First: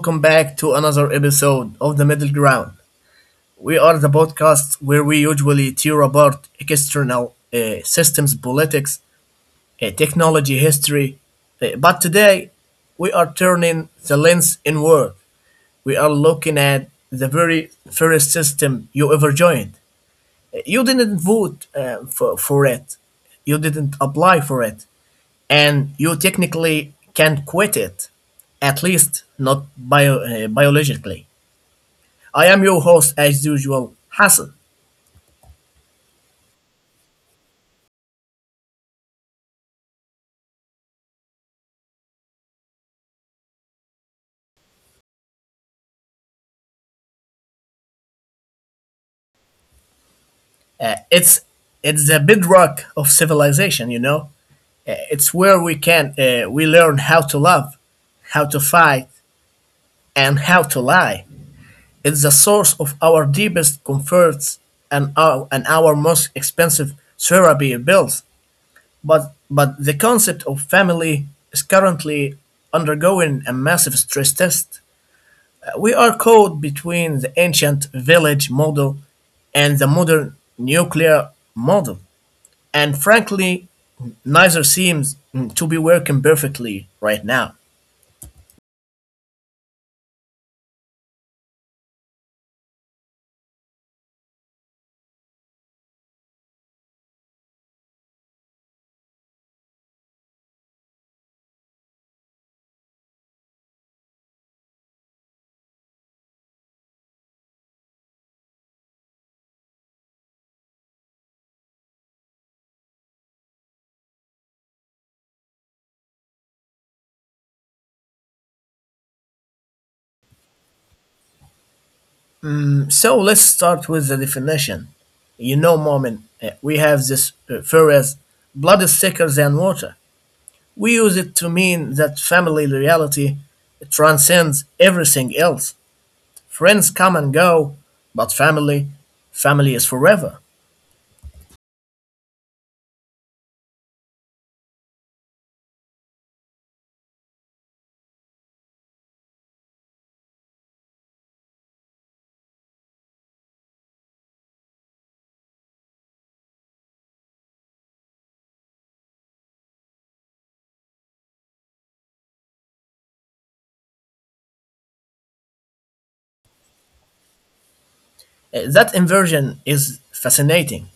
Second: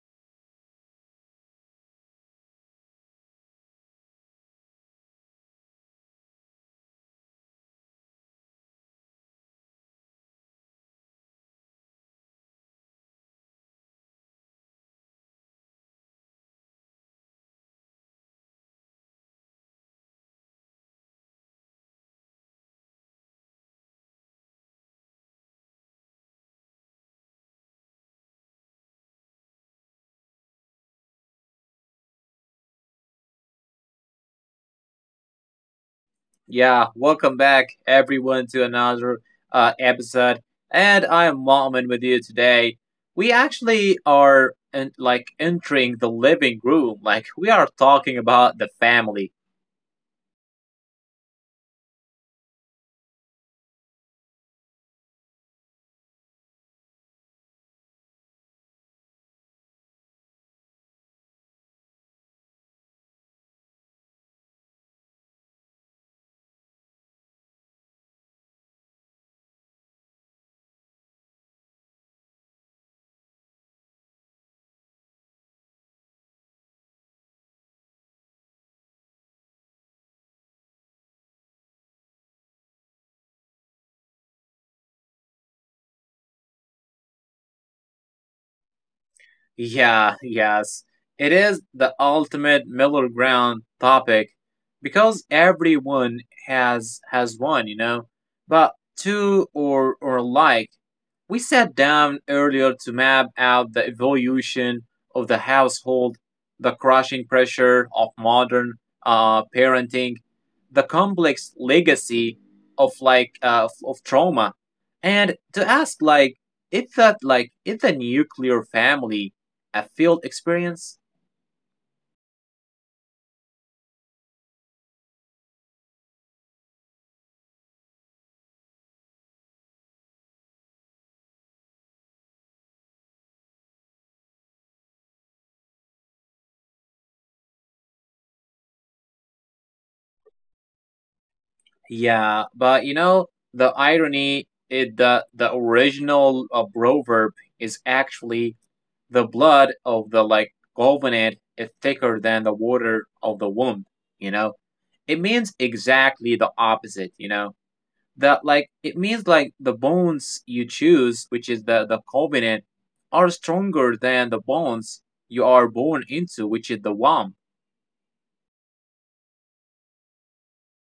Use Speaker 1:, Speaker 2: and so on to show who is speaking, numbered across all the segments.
Speaker 1: welcome back to another episode of The Middle Ground. We are the podcast where we usually tear apart external systems, politics, technology, history. But today, we are turning the lens inward. We are looking at the very first system you ever joined. You didn't vote for it, you didn't apply for it, and you technically can't quit it, at least not biologically. I am your host as usual, Hassan.
Speaker 2: Yeah, welcome back everyone to another episode. And I am Marvin with you today. We actually are in, like entering the living room, like we are talking about the family.
Speaker 1: Uh, it's it's the bedrock of civilization, you know. It's where we learn how to love, how to fight, and how to lie. It's the source of our deepest comforts and our most expensive therapy bills. But the concept of family is currently undergoing a massive stress test. We are caught between the ancient village model and the modern nuclear model. And frankly, neither seems to be working perfectly right now.
Speaker 2: Yeah, yes. It is the ultimate middle ground topic because everyone has one, you know. But two or like, we sat down earlier to map out the evolution of the household, the crushing pressure of modern parenting, the complex legacy of of trauma, and to ask like if that like if the nuclear family a field experience.
Speaker 1: So let's start with the definition. You know, Mormon, we have this phrase, blood is thicker than water. We use it to mean that family reality transcends everything else. Friends come and go, but family, family is forever.
Speaker 2: Yeah, but you know the irony is that the original proverb is actually the blood of the like covenant is thicker than the water of the womb. You know, it means exactly the opposite. You know that like it means like the bones you choose, which is the covenant, are stronger than the bones you are born into, which is the womb.
Speaker 1: That inversion is fascinating.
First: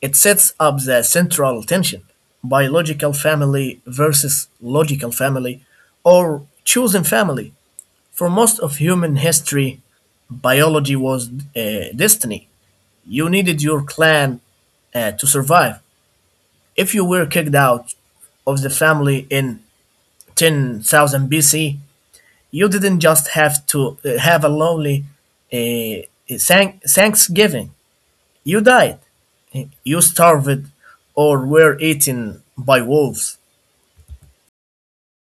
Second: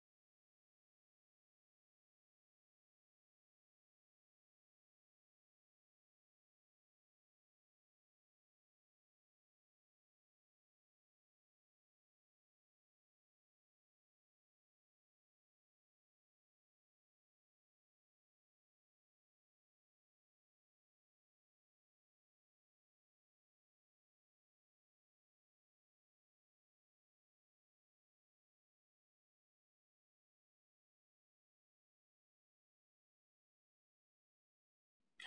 Speaker 1: It sets up the central tension: biological family versus logical family, or chosen family. For most of human history, biology was destiny. You needed your clan to survive. If you were kicked out of the family in 10,000 BC, you didn't just have to have a lonely uh, Thanksgiving. You died. You starved or were eaten by wolves.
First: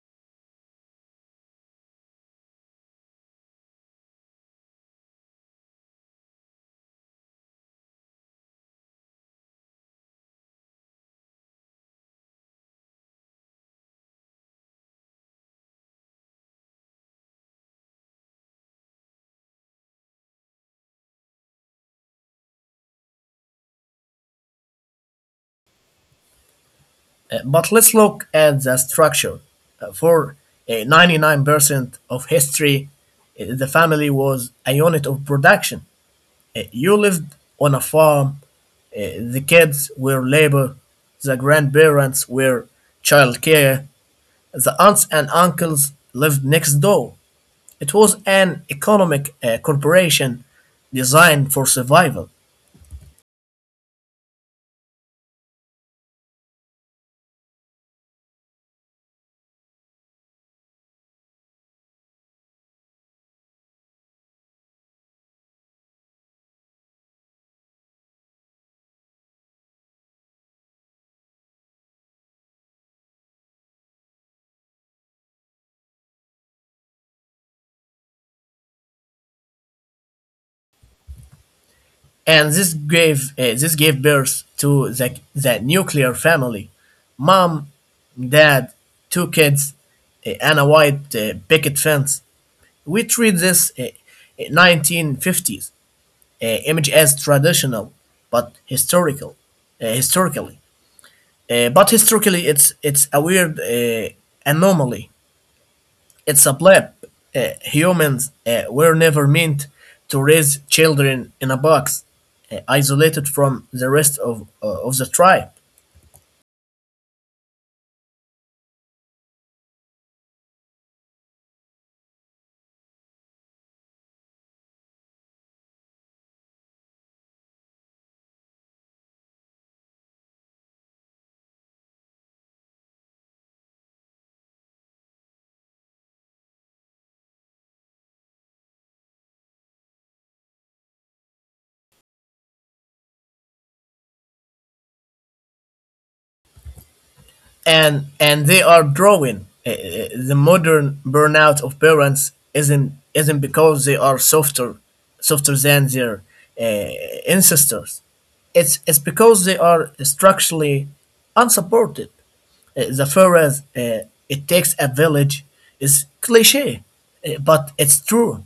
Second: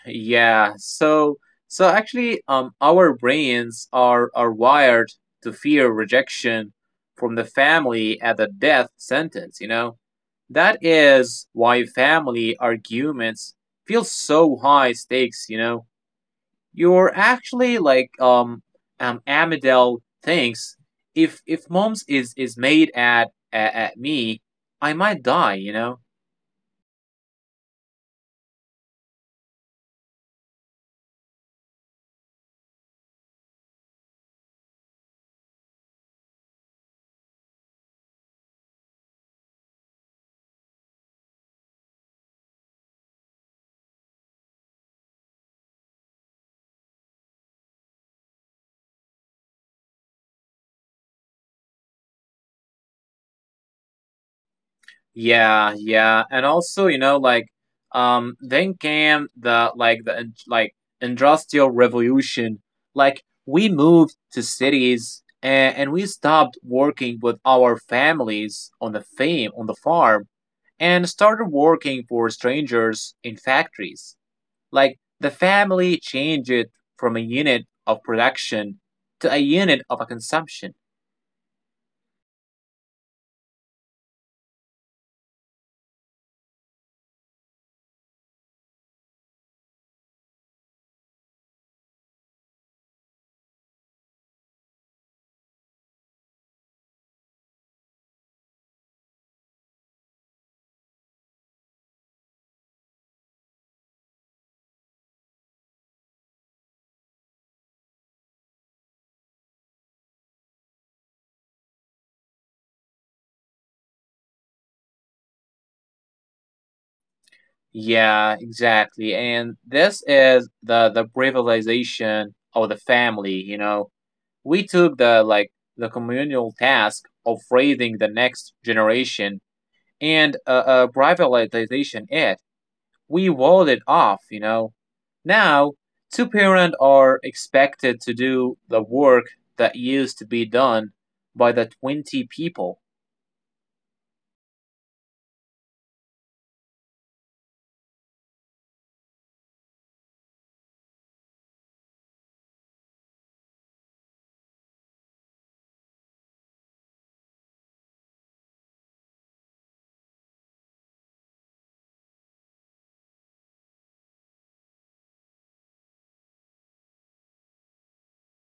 Speaker 2: Yeah. So actually, our brains are wired to fear rejection from the family at the death sentence. You know that is why family arguments feel so high stakes. You know you're actually like Amidel thinks if mom's is made at me, I might die. You know.
Speaker 1: But let's look at the structure. For 99% of history, the family was a unit of production. You lived on a farm. The kids were labor. The grandparents were childcare. The aunts and uncles lived next door. It was an economic corporation designed for survival.
Speaker 2: Yeah, yeah, and also you know like then came the like the industrial revolution. Like we moved to cities and we stopped working with our families on the farm and started working for strangers in factories. Like the family changed from a unit of production to a unit of a consumption.
Speaker 1: And this gave birth to the nuclear family. Mom, dad, two kids, and a white picket fence. We treat this 1950s image as traditional but historical historically but historically it's a weird anomaly, it's a blip. Humans were never meant to raise children in a box, isolated from the rest of the tribe.
Speaker 2: Yeah, exactly. And this is the privatization of the family, you know. We took the like the communal task of raising the next generation and privatization it. We walled it off, you know. Now, two parents are expected to do the work that used to be done by the 20 people.
Speaker 1: And and they are drawing. Uh, uh, The modern burnout of parents isn't because they are softer, softer than their uh, ancestors. It's because they are structurally unsupported. The phrase "it takes a village" is cliche, but it's true.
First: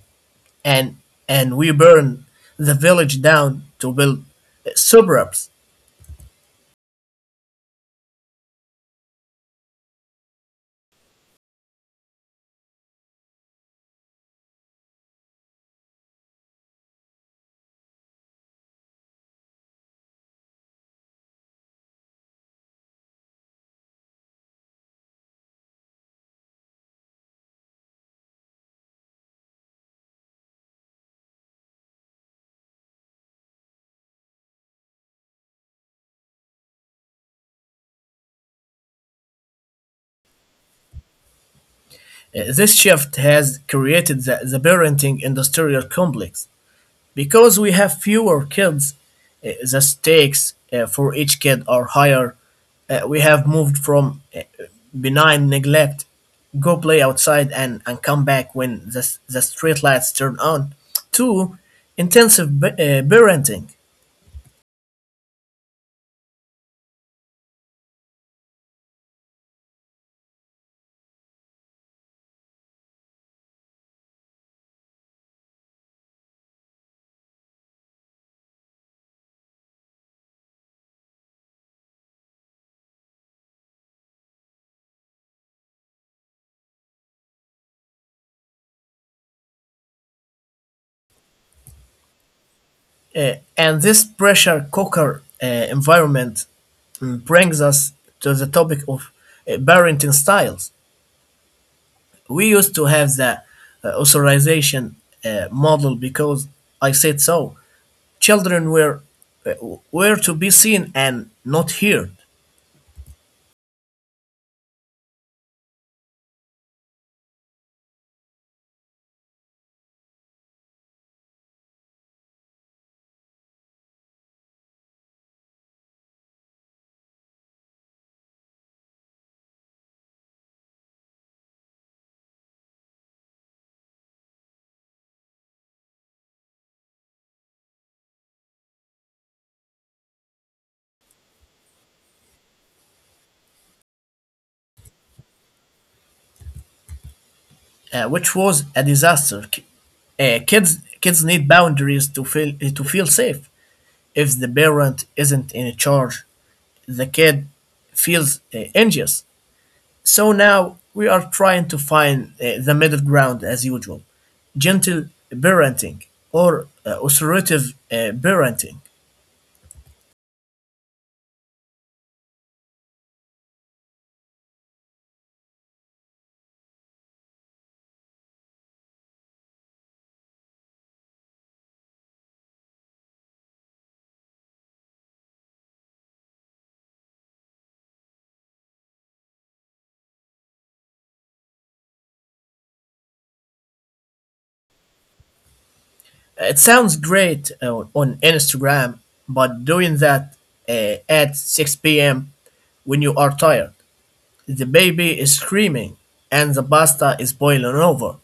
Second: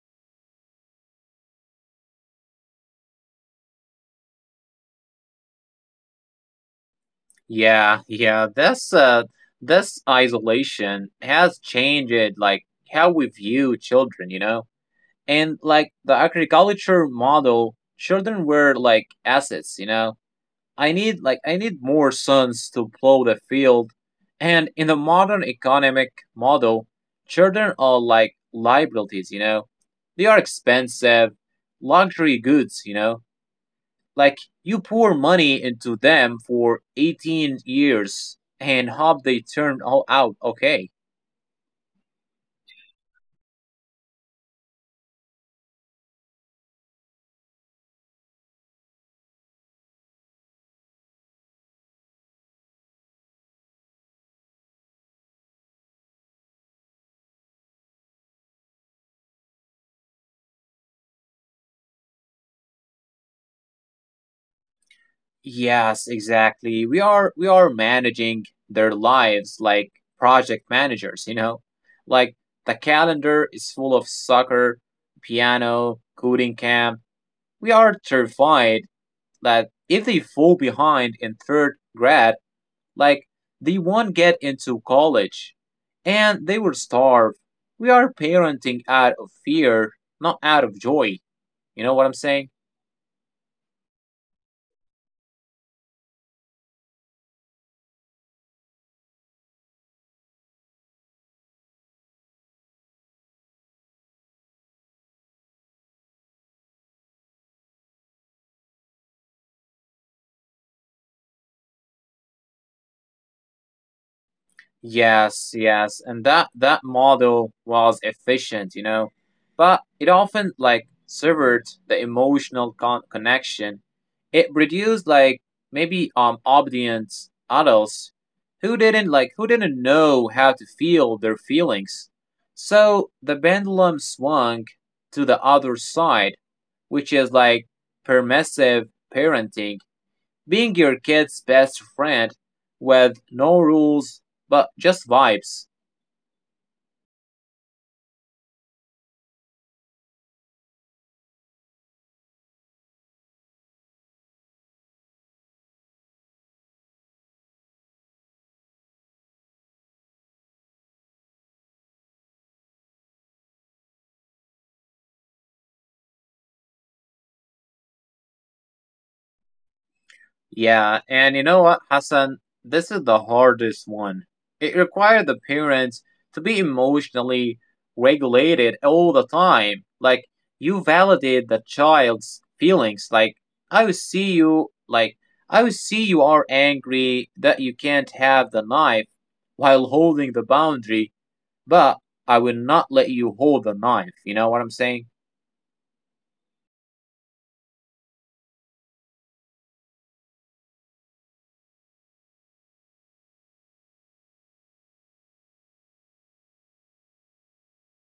Speaker 1: And and we burn the village down to build suburbs.
Speaker 2: Yeah, yeah. This isolation has changed like how we view children, you know? And like the agriculture model, children were like assets, you know. I need like I need more sons to plow the field. And in the modern economic model, children are like liabilities, you know. They are expensive, luxury goods, you know. Like you pour money into them for 18 years and hope they turn out okay.
Speaker 1: This shift has created the parenting industrial complex. Because we have fewer kids, the stakes for each kid are higher. We have moved from benign neglect, go play outside and come back when the street lights turn on, to intensive parenting.
Speaker 2: Yes, exactly. We are managing their lives like project managers, you know? Like the calendar is full of soccer, piano, coding camp. We are terrified that if they fall behind in third grad, like they won't get into college and they will starve. We are parenting out of fear, not out of joy. You know what I'm saying?
Speaker 1: And this pressure cooker environment brings us to the topic of parenting styles. We used to have the authorization model, because I said so. Children uh, were to be seen and not heard,
Speaker 2: Yes, yes, and that model was efficient, you know, but it often like severed the emotional connection. It produced like maybe obedient adults who didn't know how to feel their feelings. So the pendulum swung to the other side, which is like permissive parenting being your kid's best friend with no rules but just vibes.
Speaker 1: which was a disaster. Kids need boundaries to feel safe. If the parent isn't in charge, the kid feels anxious. So now we are trying to find the middle ground as usual: gentle parenting, or authoritative parenting.
Speaker 2: Yeah, and you know what, Hassan? This is the hardest one. It required the parents to be emotionally regulated all the time. Like, you validate the child's feelings. Like, I will see you, like, I will see you are angry that you can't have the knife while holding the boundary, but I will not let you hold the knife. You know what I'm saying?
Speaker 1: It sounds great on Instagram, but doing that at 6 p.m. when you are tired, the baby is screaming, and the pasta is boiling over.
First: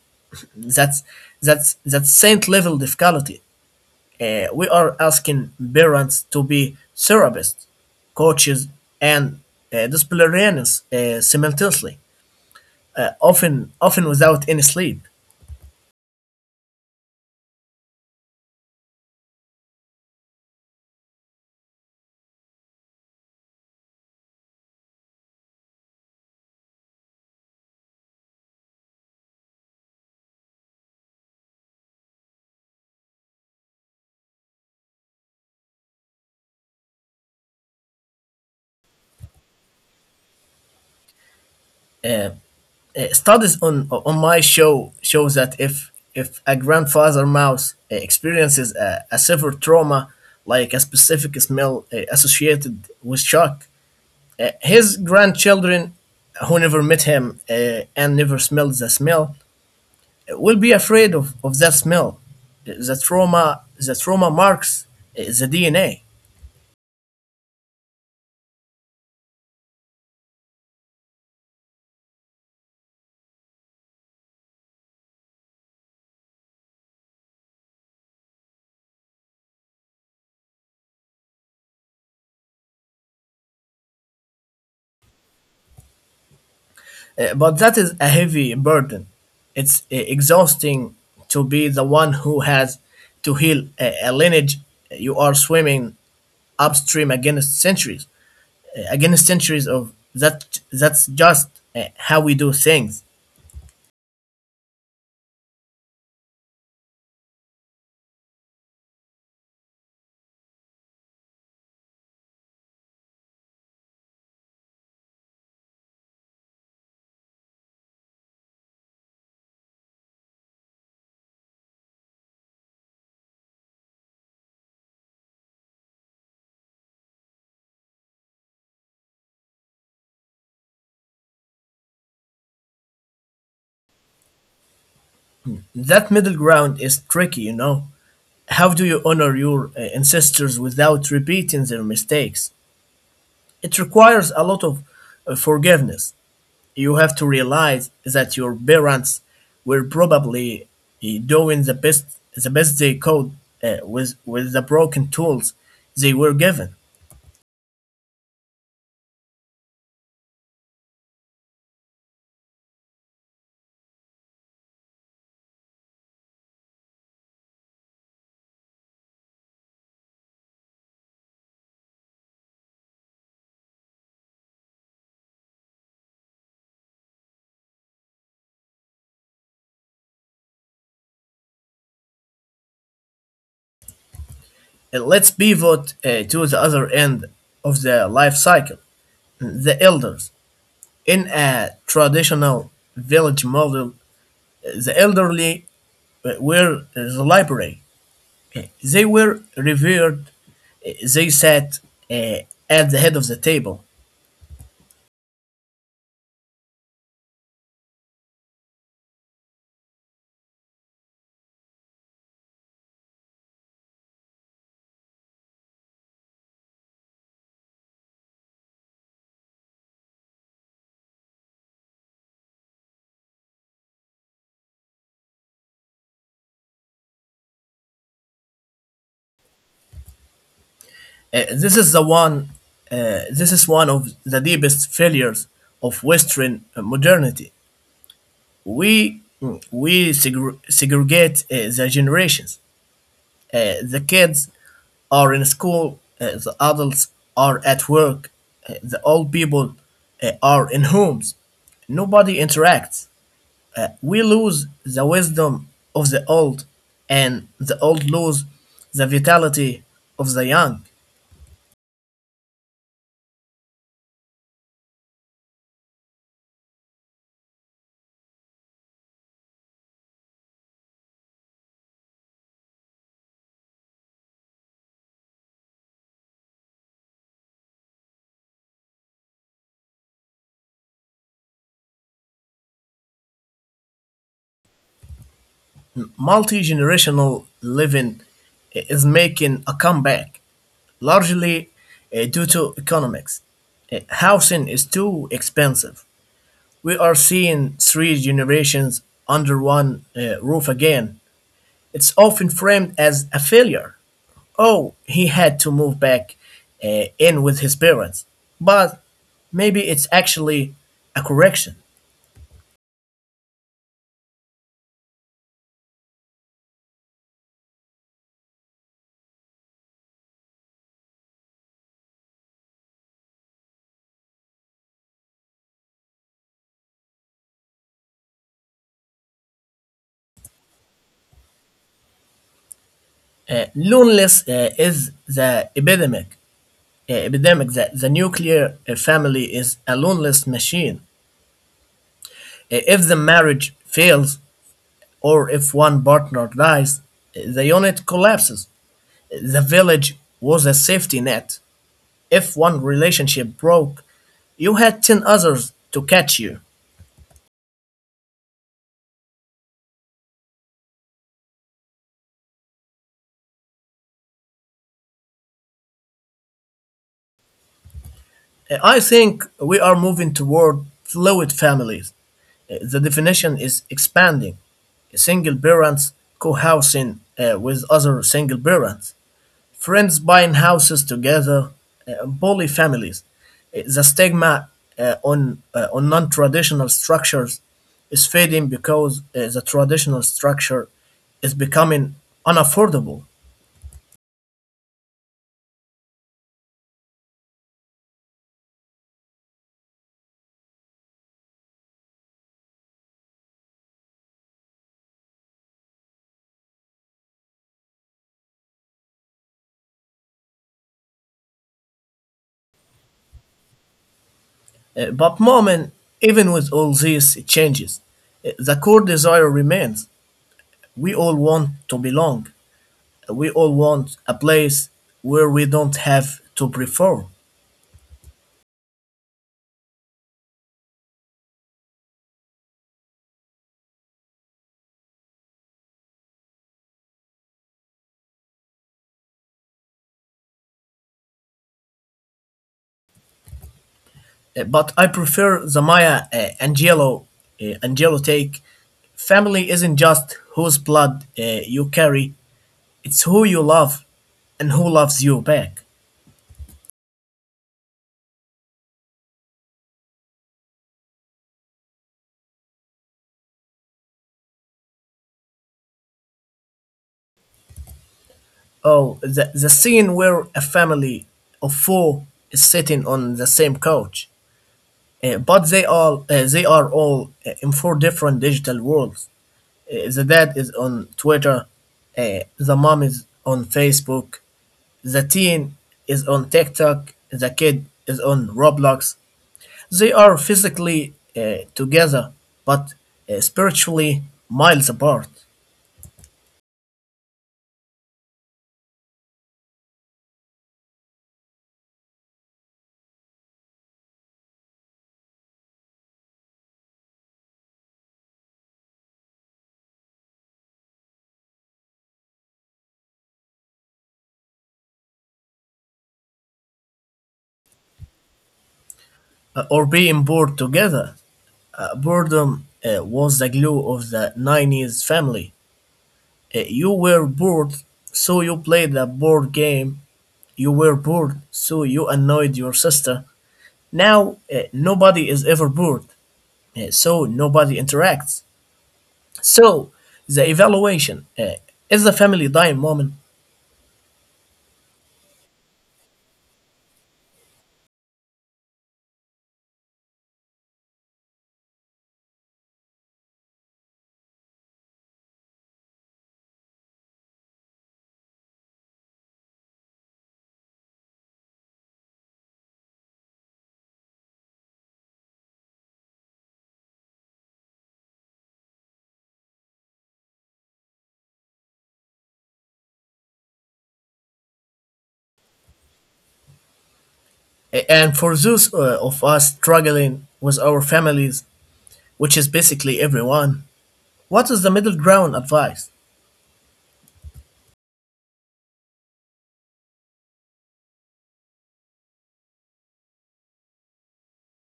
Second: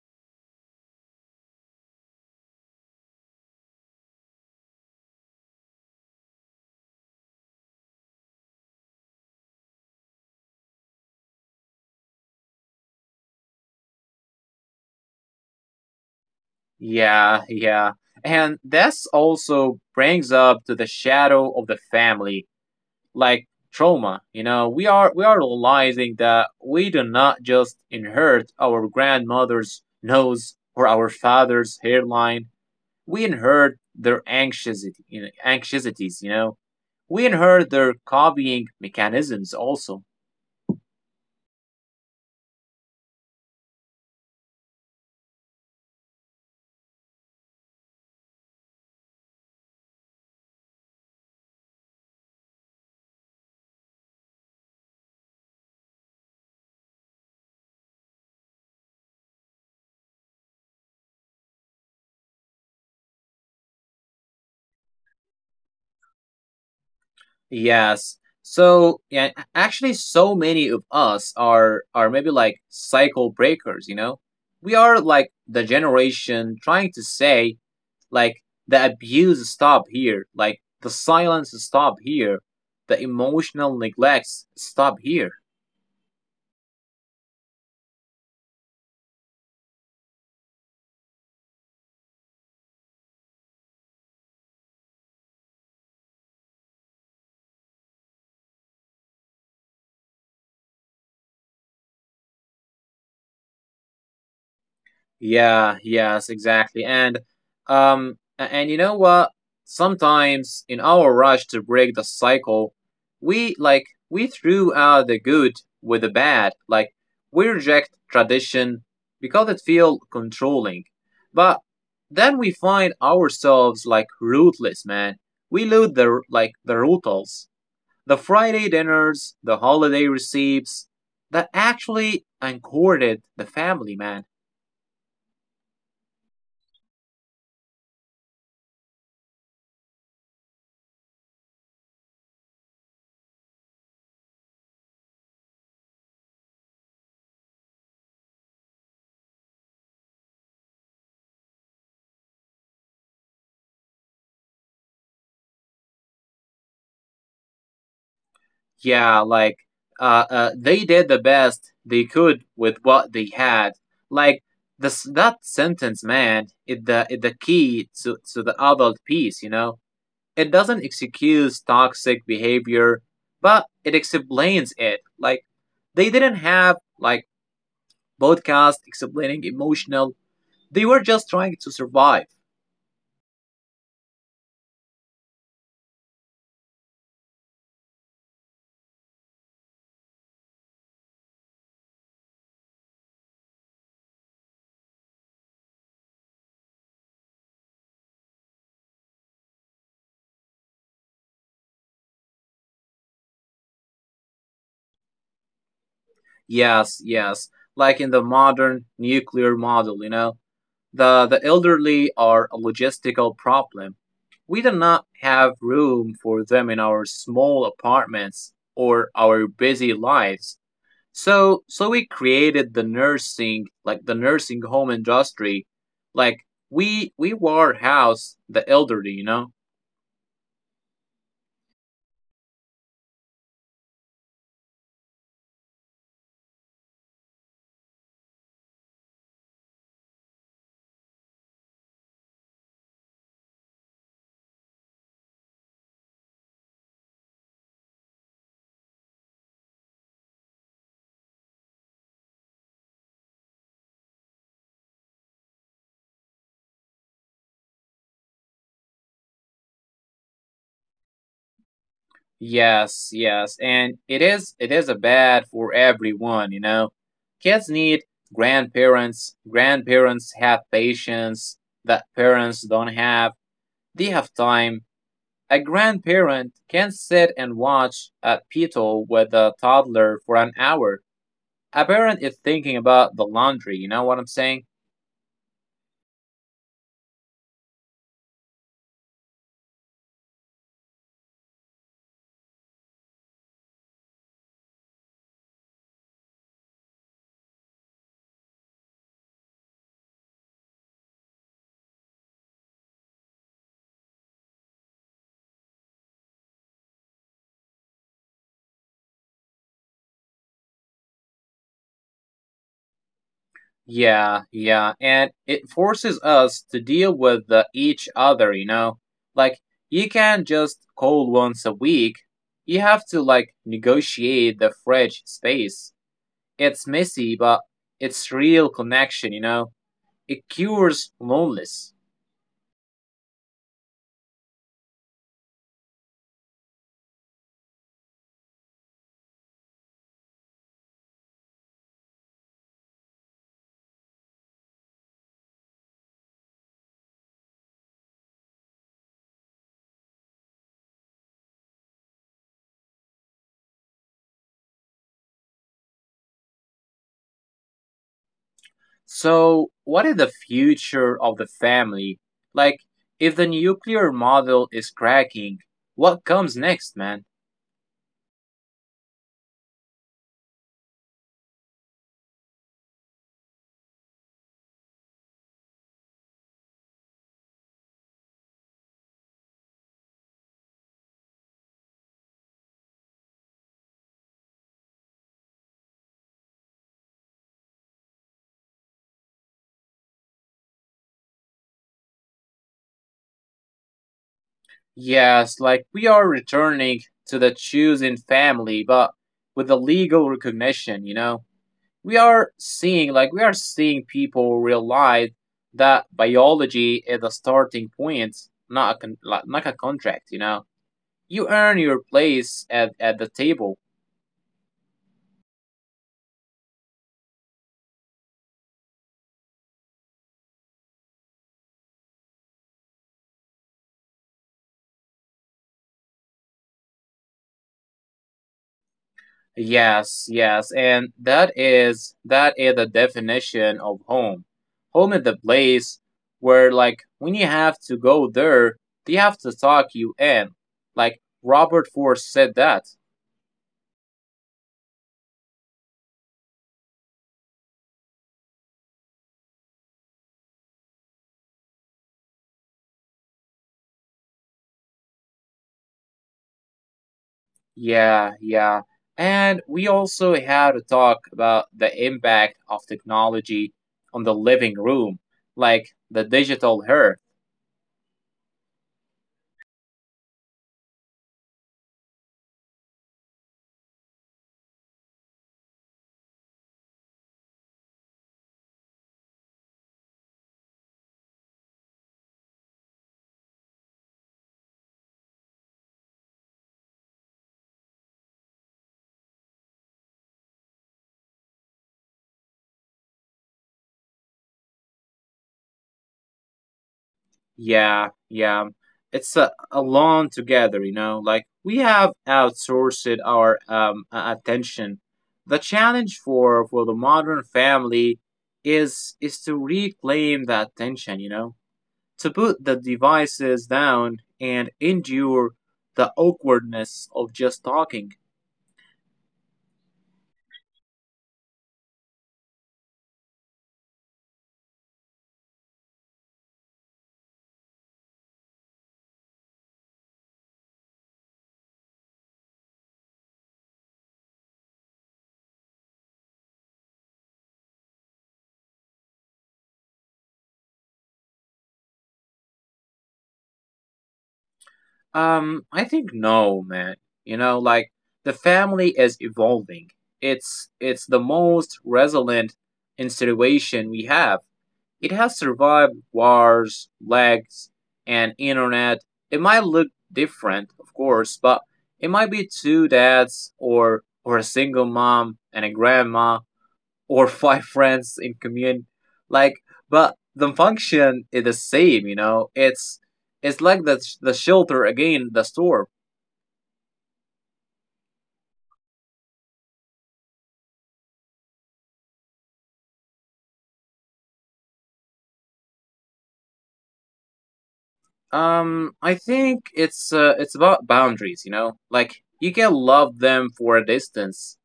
Speaker 1: That's that's saint level difficulty. We are asking parents to be therapists, coaches, and disciplinarians simultaneously, often without any sleep.
Speaker 2: Yeah, yeah. And this also brings up to the shadow of the family, like trauma. You know, we are realizing that we do not just inherit our grandmother's nose or our father's hairline. We inherit their anxieties, you know. We inherit their copying mechanisms also.
Speaker 1: Uh, Studies on my show show that if a grandfather mouse experiences a severe trauma, like a specific smell associated with shock, his grandchildren who never met him and never smelled the smell will be afraid of that smell. The trauma marks the DNA.
Speaker 2: Yes. So yeah, actually, so many of us are maybe like cycle breakers. You know, we are like the generation trying to say like the abuse stop here, like the silence stop here, the emotional neglects stop here.
Speaker 1: But that is a heavy burden. It's exhausting to be the one who has to heal a lineage. You are swimming upstream against centuries of that. That's just how we do things.
Speaker 2: Yeah, yes, exactly. And you know what? Sometimes in our rush to break the cycle, we threw out the good with the bad. Like we reject tradition because it feels controlling. But then we find ourselves like rootless, man. We lose the like the rituals, the Friday dinners, the holiday receipts that actually anchored the family, man.
Speaker 1: That middle ground is tricky, you know. How do you honor your ancestors without repeating their mistakes? It requires a lot of forgiveness. You have to realize that your parents were probably doing the best they could, with the broken tools they were given.
Speaker 2: Yeah, like they did the best they could with what they had. Like this, that sentence, man, is the key to the adult piece. You know, it doesn't excuse toxic behavior, but it explains it. Like they didn't have like podcast explaining emotional. They were just trying to survive.
Speaker 1: Let's pivot to the other end of the life cycle. The elders: in a traditional village model, the elderly were the library. They were revered. They sat eh, at the head of the table.
Speaker 2: Yes, yes. Like in the modern nuclear model, you know, the elderly are a logistical problem we do not have room for them in our small apartments or our busy lives. So we created the nursing home industry. Like we warehouse the elderly, you know?
Speaker 1: This is the one. This is one of the deepest failures of Western modernity. We segregate the generations. The kids are in school. The adults are at work. The old people are in homes. Nobody interacts. We lose the wisdom of the old, and the old lose the vitality of the young.
Speaker 2: Yes, yes. And it is a bad for everyone, you know. Kids need grandparents, grandparents have patience that parents don't have. They have time a grandparent can sit and watch a Pito with a toddler for an hour. A parent is thinking about the laundry, you know what I'm saying?
Speaker 1: Multi generational living is making a comeback, largely due to economics. Housing is too expensive. We are seeing three generations under one roof again. It's often framed as a failure. Oh, he had to move back in with his parents. But maybe it's actually a correction.
Speaker 2: Yeah, yeah. And it forces us to deal with the, each other, you know? Like, you can't just call once a week. You have to, like, negotiate the fridge space. It's messy, but it's real connection, you know? It cures loneliness.
Speaker 1: Loneliness is the epidemic that the nuclear family is a loneless machine. If the marriage fails or if one partner dies, the unit collapses. The village was a safety net. If one relationship broke, you had 10 others to catch you.
Speaker 2: So, what is the future of the family? Like, if the nuclear model is cracking, what comes next, man?
Speaker 1: I think we are moving toward fluid families. The definition is expanding. Single parents co housing with other single parents, friends buying houses together, poly families. The stigma on on non-traditional structures is fading because the traditional structure is becoming unaffordable.
Speaker 2: Yes, like we are returning to the choosing family, but with the legal recognition, you know? We are seeing, like, we are seeing people realize that biology is a starting point, not a contract, you know? You earn your place at the table.
Speaker 1: But moment, even with all these changes, the core desire remains. We all want to belong. We all want a place where we don't have to perform.
Speaker 2: Yes, yes, and that is the definition of home. Home is the place where, like, when you have to go there, they have to talk you in. Like Robert Ford said that.
Speaker 1: But I prefer the Maya Angelou take. Family isn't just whose blood you carry, it's who you love and who loves you back.
Speaker 2: Yeah, yeah. And we also had to talk about the impact of technology on the living room, like the digital hair.
Speaker 1: Oh, the scene where a family of four is sitting on the same couch, but they all they are all in four different digital worlds. The dad is on Twitter, the mom is on Facebook, the teen is on TikTok, the kid is on Roblox. They are physically together, but spiritually miles apart,
Speaker 2: Yeah, yeah. It's a long together, you know. Like we have outsourced our attention. The challenge for the modern family is to reclaim that attention, you know, to put the devices down and endure the awkwardness of just talking.
Speaker 1: or being bored together. Boredom was the glue of the 90s family. You were bored, so you played a board game. You were bored, so you annoyed your sister. Now, nobody is ever bored, so nobody interacts. So the evaluation is the family dying moment?
Speaker 2: I think no, man. You know, like the family is evolving. It's the most resilient institution we have. It has survived wars, lags, and internet. It might look different, of course, but it might be two dads or a single mom and a grandma or five friends in commune. Like, but the function is the same. You know, it's like the shelter again, the store.
Speaker 1: And for those of us struggling with our families, which is basically everyone, what is the middle ground advice
Speaker 2: I think it's about boundaries. You know, like you can love them for a distance.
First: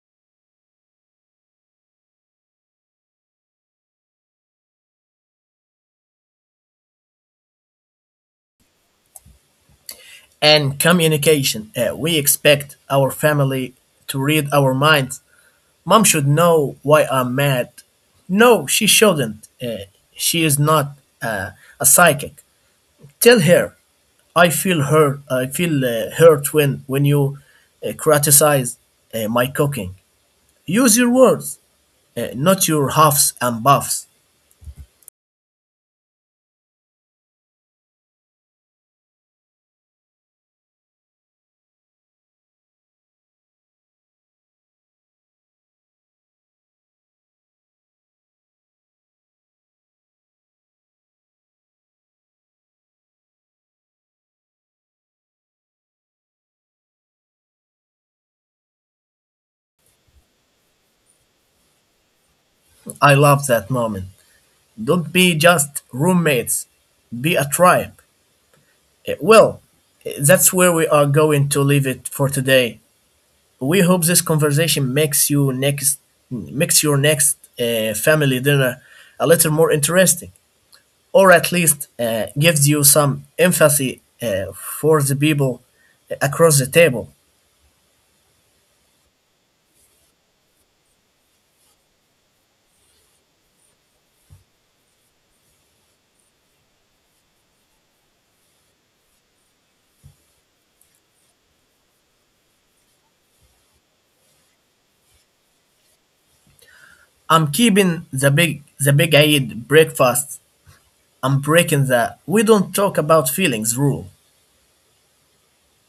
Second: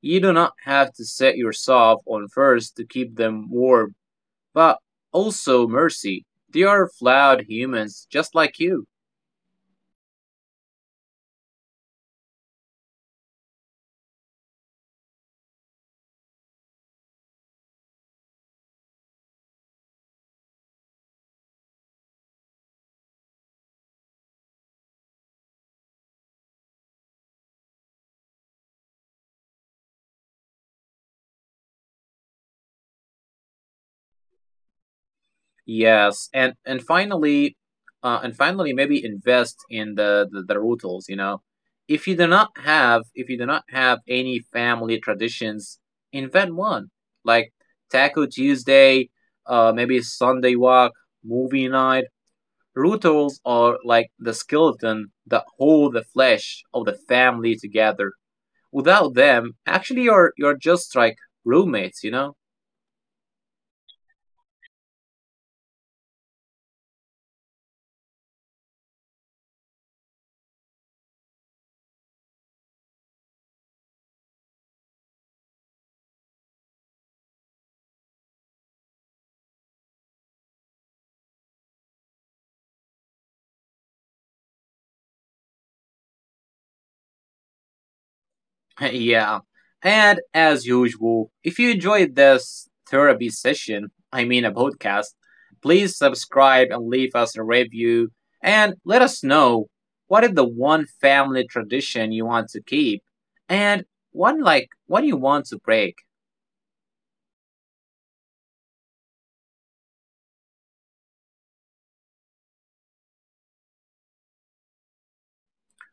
Speaker 2: You do not have to set yourself on first to keep them warm, but also mercy. They are flawed humans just like you.
Speaker 1: and communication? We expect our family to read our minds. Mom should know why I'm mad. No, she shouldn't. She is not uh, a psychic. Tell her I feel hurt. I feel hurt when you criticize my cooking. Use your words, not your huffs and puffs.
Speaker 2: Yes, and finally, maybe invest in the rituals. You know, if you do not have any family traditions, invent one like Taco Tuesday, maybe Sunday walk, movie night. Roots are like the skeleton that hold the flesh of the family together. Without them, actually, you're just like roommates, you know?
Speaker 1: I love that moment. Don't be just roommates. Be a tribe. Well, that's where we are going to leave it for today. We hope this conversation makes your next family dinner a little more interesting, or at least gives you some empathy for the people across the table.
Speaker 2: Yeah. And as usual, if you enjoyed this therapy session, I mean a podcast, please subscribe and leave us a review and let us know what is the one family tradition you want to keep and one like what do you want to break?
Speaker 1: I'm keeping the big Eid breakfast. I'm breaking the we don't talk about feelings rule.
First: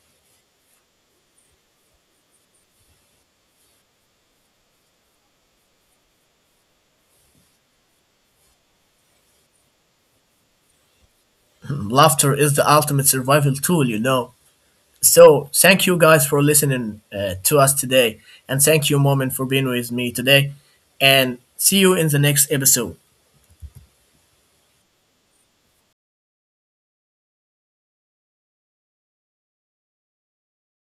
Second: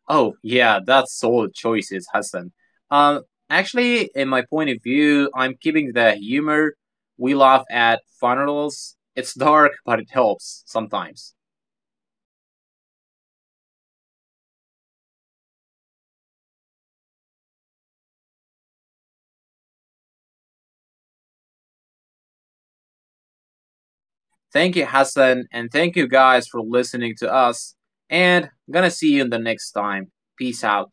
Speaker 2: Oh, yeah, that's solid choices, Hassan. Um, actually, in my point of view, I'm keeping the humor. We laugh at funerals. It's dark, but it helps sometimes.
Speaker 1: Laughter is the ultimate survival tool, you know. So thank you guys for listening to us today, and thank you, Moment, for being with me today. And see you in the next episode.
Speaker 2: Thank you, Hassan, and thank you guys for listening to us. And gonna see you in the next time. Peace out.